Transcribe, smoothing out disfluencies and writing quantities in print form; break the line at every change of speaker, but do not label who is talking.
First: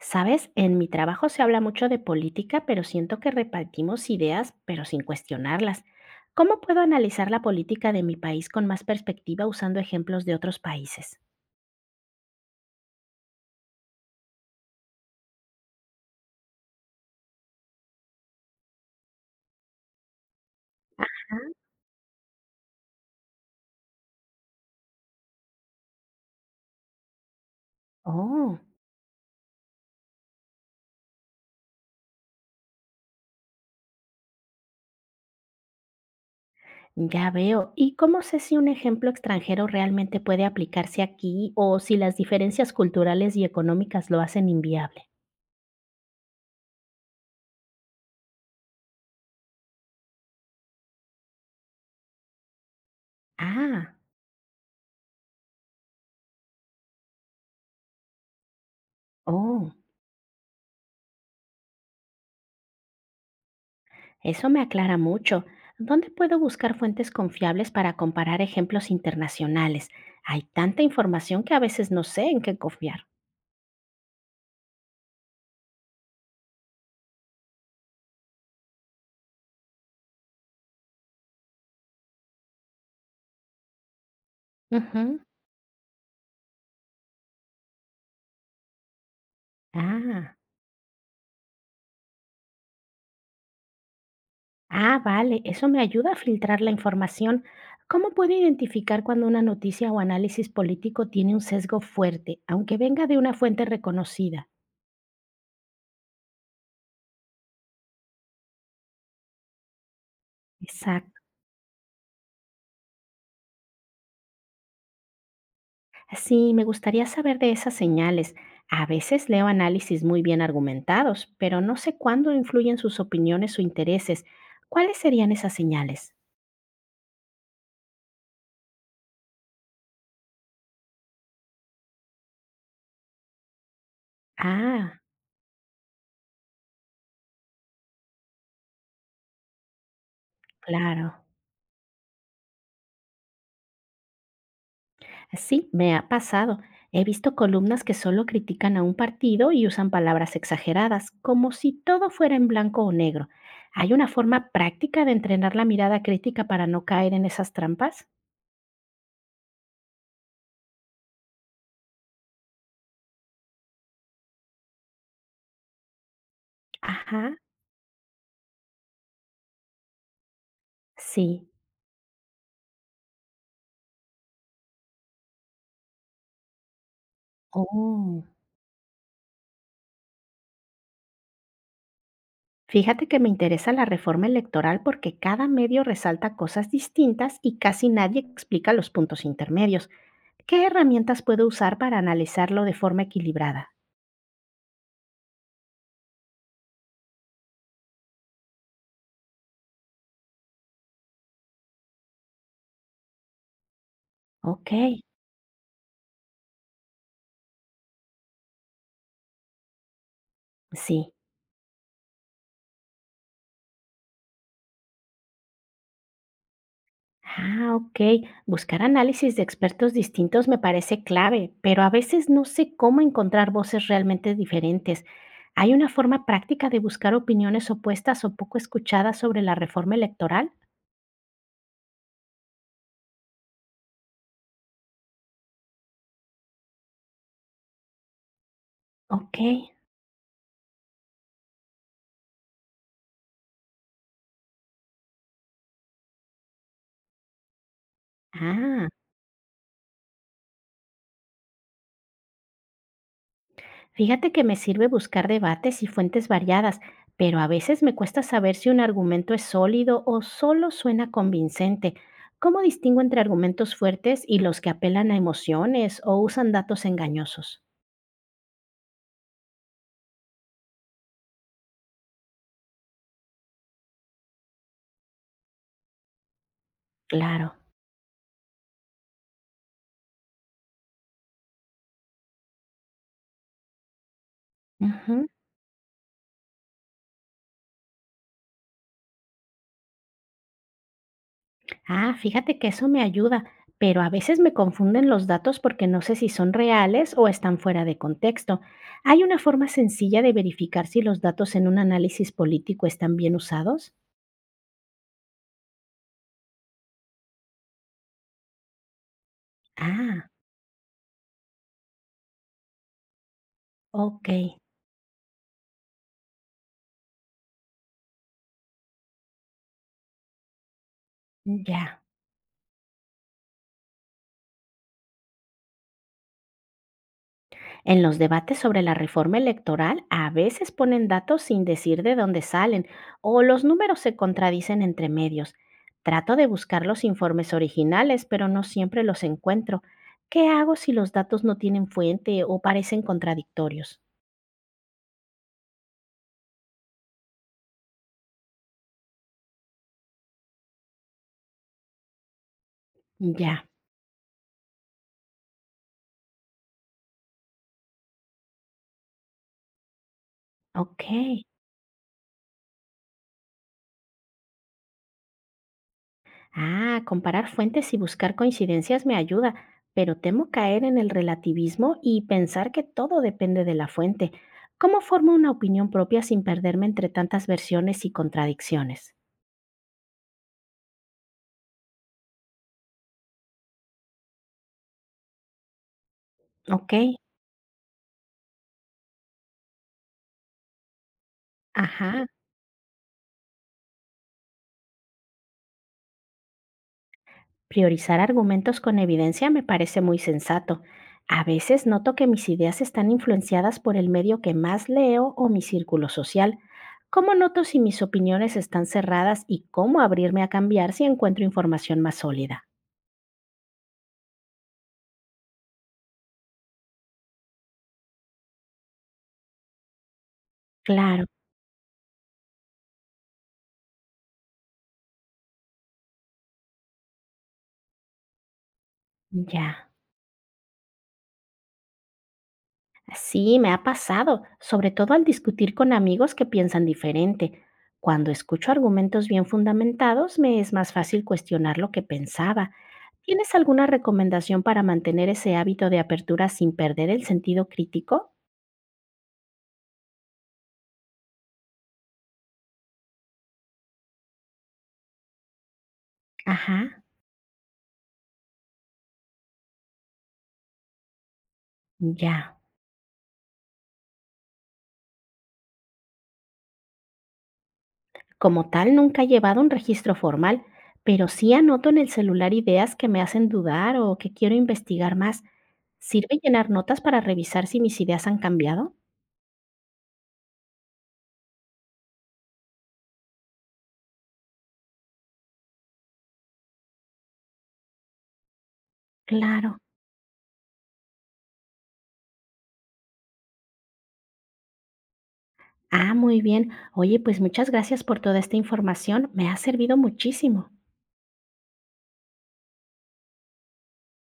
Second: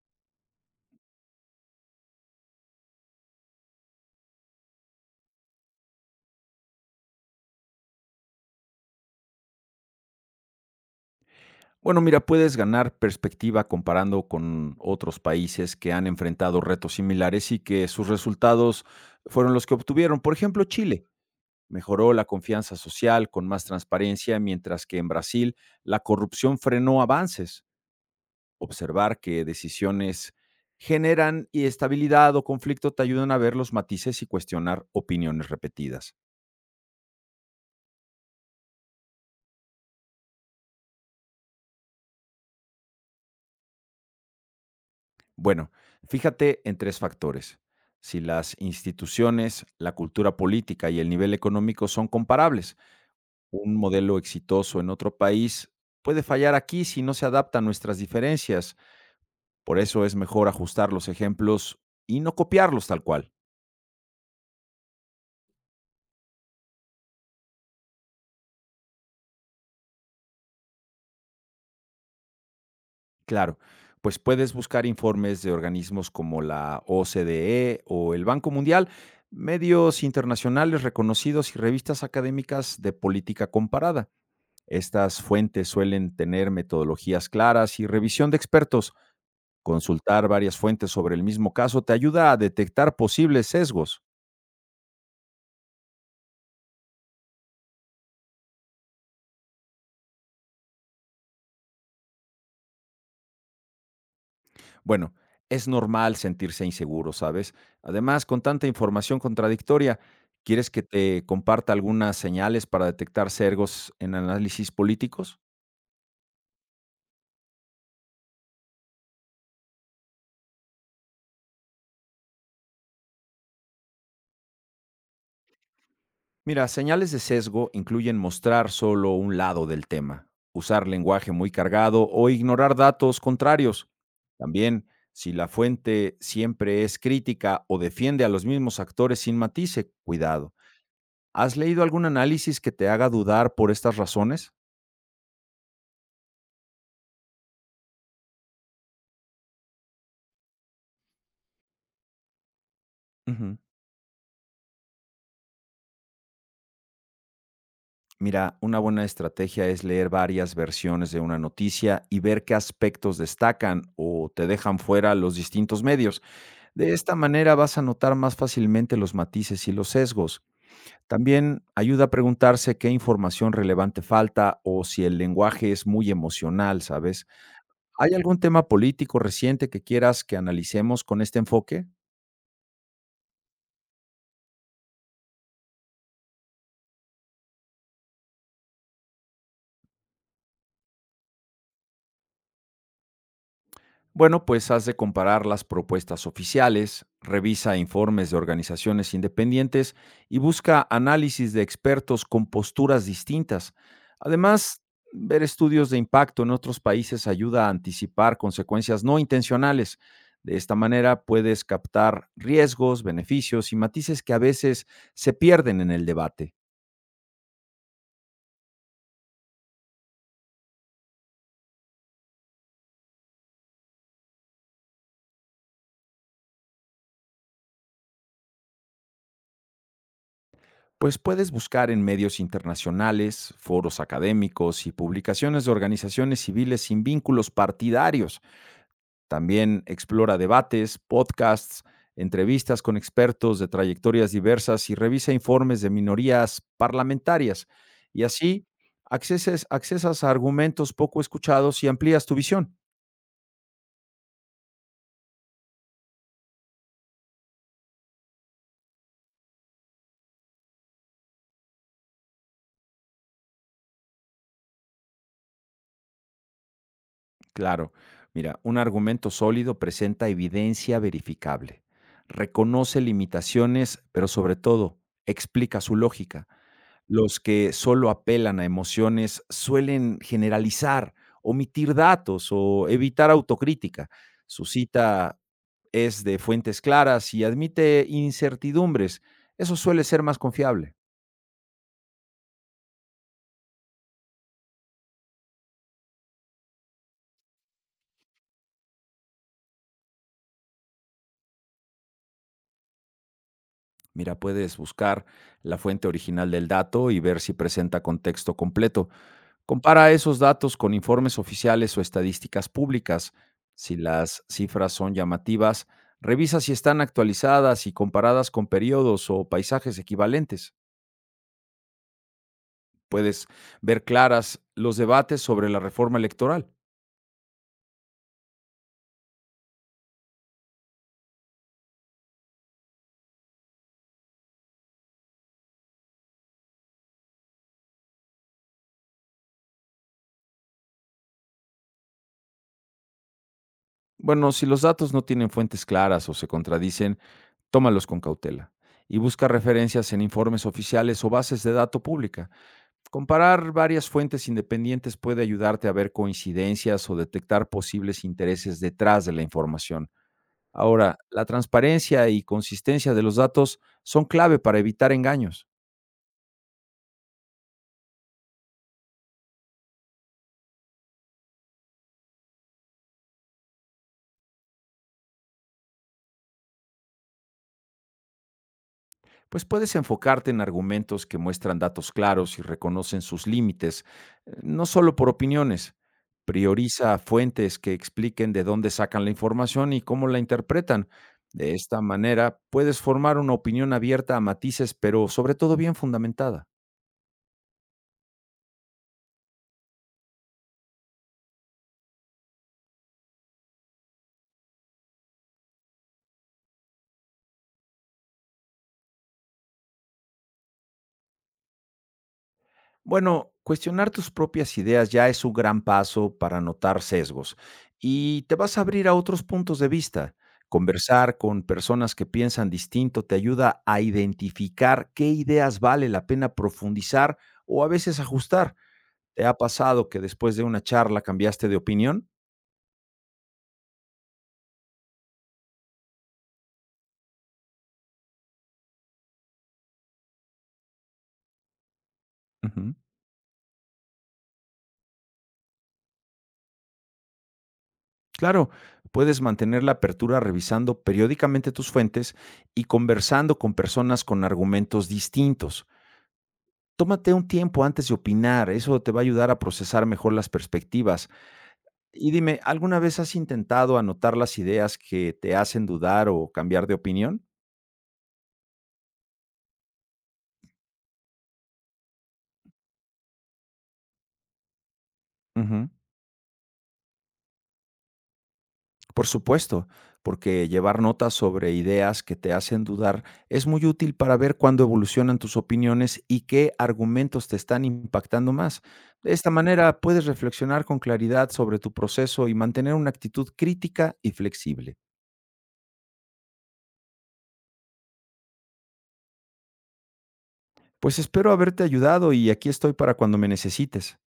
Sabes, en mi trabajo se habla mucho de política, pero siento que repartimos ideas, pero sin cuestionarlas. ¿Cómo puedo analizar la política de mi país con más perspectiva usando ejemplos de otros países?
Bueno, mira, puedes ganar perspectiva comparando con otros países que han enfrentado retos similares y que sus resultados fueron los que obtuvieron. Por ejemplo, Chile
Ah.
mejoró la confianza social con más transparencia, mientras que en Brasil la corrupción frenó avances.
Oh,
Observar que decisiones generan y estabilidad o conflicto te ayudan a ver los matices y cuestionar opiniones repetidas.
ya veo. ¿Y cómo sé si un ejemplo extranjero realmente puede aplicarse aquí o si las diferencias culturales y económicas lo hacen inviable?
Bueno, fíjate en 3 factores. Si las instituciones, la cultura política y el nivel económico son comparables, un
Ah,
modelo exitoso en otro país puede fallar aquí si no se adapta a nuestras diferencias.
oh.
Por eso es mejor ajustar los ejemplos y no copiarlos tal cual.
Eso me aclara mucho. ¿Dónde puedo buscar fuentes confiables para comparar ejemplos internacionales? Hay tanta información que a veces no sé en qué confiar.
Claro, pues puedes buscar informes de organismos como la OCDE o el Banco Mundial, medios internacionales reconocidos y revistas académicas de política comparada. Estas
Ujú.
fuentes suelen tener metodologías claras y revisión de expertos. Consultar
Ah,
varias fuentes sobre el mismo caso te ayuda a detectar posibles sesgos.
ah, vale, eso me ayuda a filtrar la información. ¿Cómo puedo identificar cuando una noticia o análisis político tiene un sesgo fuerte, aunque venga de una fuente reconocida?
Bueno, es normal sentirse inseguro, ¿sabes? Además, con tanta información contradictoria, ¿quieres que
Exacto.
te comparta algunas señales para detectar sesgos en análisis políticos?
Sí, me gustaría saber de esas señales. A veces leo análisis muy bien argumentados, pero no sé cuándo influyen sus opiniones o intereses. ¿Cuáles serían esas señales?
Mira, señales de sesgo incluyen mostrar solo un lado del tema, usar lenguaje muy cargado o ignorar datos contrarios. También,
Ah,
si la fuente siempre es crítica o defiende a los mismos actores sin matice, cuidado.
claro.
¿Has leído algún análisis que te haga dudar por estas razones?
Sí, me ha pasado. He visto columnas que solo critican a un partido y usan palabras exageradas, como si todo fuera en blanco o negro.
Ujú.
¿Hay una forma práctica de entrenar la mirada crítica para no caer en esas trampas?
Mira, una buena estrategia es leer varias versiones de una noticia y ver qué aspectos destacan o te dejan fuera los distintos medios. De esta
Ajá,
manera vas a notar más fácilmente los matices y los sesgos.
sí.
También ayuda a preguntarse qué información relevante falta o si el lenguaje es muy emocional, ¿sabes? ¿Hay
Oh.
algún tema político reciente que quieras que analicemos con este enfoque?
Fíjate que me interesa la reforma electoral porque cada medio resalta cosas distintas y casi nadie explica los puntos intermedios. ¿Qué herramientas puedo usar para analizarlo de forma equilibrada?
Bueno, pues has de comparar las propuestas oficiales, revisa informes de organizaciones independientes y busca análisis de expertos con posturas distintas.
Ok,
Además, ver estudios de impacto en otros países ayuda a anticipar consecuencias no intencionales. De esta
sí.
manera puedes captar riesgos, beneficios y matices que a veces se pierden en el debate.
Ah, ok. Buscar análisis de expertos distintos me parece clave, pero a veces no sé cómo encontrar voces realmente diferentes. ¿Hay una forma práctica de buscar opiniones opuestas o poco escuchadas sobre la reforma electoral?
Pues puedes buscar en medios internacionales, foros académicos y publicaciones de organizaciones civiles sin vínculos partidarios.
Ok.
También explora debates, podcasts, entrevistas con expertos de trayectorias diversas y revisa informes de minorías parlamentarias. Y así
Ah.
accesas a argumentos poco escuchados y amplías tu visión.
Fíjate que me sirve buscar debates y fuentes variadas, pero a veces me cuesta saber si un argumento es sólido o solo suena convincente. ¿Cómo distingo entre argumentos fuertes y los que apelan a emociones o usan datos engañosos?
Claro, mira, un argumento sólido presenta evidencia verificable, reconoce limitaciones, pero sobre todo explica su lógica. Los
Claro.
que solo apelan a emociones suelen generalizar, omitir datos o evitar autocrítica. Su
Ujú.
cita es de fuentes claras y admite incertidumbres. Eso suele ser más confiable.
Ah, fíjate que eso me ayuda, pero a veces me confunden los datos porque no sé si son reales o están fuera de contexto. ¿Hay una forma sencilla de verificar si los datos en un análisis político están bien usados?
Mira, puedes buscar la fuente original del dato y ver si presenta contexto completo. Compara
Ah,
esos datos con informes oficiales o estadísticas públicas. Si
ok,
las cifras son llamativas, revisa si están actualizadas y comparadas con periodos o paisajes equivalentes.
ya.
Puedes ver claras los debates sobre la reforma electoral.
En los debates sobre la reforma electoral a veces ponen datos sin decir de dónde salen o los números se contradicen entre medios. Trato de buscar los informes originales, pero no siempre los encuentro. ¿Qué hago si los datos no tienen fuente o parecen contradictorios?
Bueno, si los datos no tienen fuentes claras o se contradicen, tómalos con cautela y busca referencias en informes oficiales o bases de datos pública.
Ya,
Comparar varias fuentes independientes puede ayudarte a ver coincidencias o detectar posibles intereses detrás de la información.
ok.
Ahora, la transparencia y consistencia de los datos son clave para evitar engaños,
Ah, comparar fuentes y buscar coincidencias me ayuda, pero temo caer en el relativismo y pensar que todo depende de la fuente. ¿Cómo formo una opinión propia sin perderme entre tantas versiones y contradicciones?
pues puedes enfocarte en argumentos que muestran datos claros y reconocen sus límites, no solo por opiniones.
Ok,
Prioriza fuentes que expliquen de dónde sacan la información y cómo la interpretan. De esta
ajá.
manera, puedes formar una opinión abierta a matices, pero sobre todo bien fundamentada.
Priorizar argumentos con evidencia me parece muy sensato. A veces noto que mis ideas están influenciadas por el medio que más leo o mi círculo social. ¿Cómo noto si mis opiniones están cerradas y cómo abrirme a cambiar si encuentro información más sólida?
Bueno, cuestionar tus propias ideas ya es un gran paso para notar sesgos y te vas a abrir a otros puntos de vista.
Claro,
Conversar con personas que piensan distinto te ayuda a identificar qué ideas vale la pena profundizar o a veces ajustar. ¿Te ha
ya.
pasado que después de una charla cambiaste de opinión?
Sí, me ha pasado, sobre todo al discutir con amigos que piensan diferente. Cuando escucho argumentos bien fundamentados, me es más fácil cuestionar lo que pensaba.
Ujú.
¿Tienes alguna recomendación para mantener ese hábito de apertura sin perder el sentido crítico?
Claro, puedes mantener la apertura revisando periódicamente tus fuentes y conversando con personas con argumentos distintos.
Ajá,
Tómate un tiempo antes de opinar, eso te va a ayudar a procesar mejor las perspectivas. Y
ya.
dime, ¿alguna vez has intentado anotar las ideas que te hacen dudar o cambiar de opinión?
Como tal, nunca he llevado un registro formal, pero sí anoto en el celular ideas que me hacen dudar o que quiero investigar más.
Ujú.
¿Sirve llenar notas para revisar si mis ideas han cambiado?
Por supuesto, porque llevar notas sobre ideas que te hacen dudar es muy útil para ver cuándo evolucionan tus opiniones y qué argumentos te están impactando más. De esta
Claro.
manera puedes reflexionar con claridad sobre tu proceso y mantener una actitud crítica y flexible.
Ah, muy bien. Oye, pues muchas gracias por toda esta información. Me ha servido muchísimo.
Pues espero haberte ayudado y aquí estoy para cuando me necesites.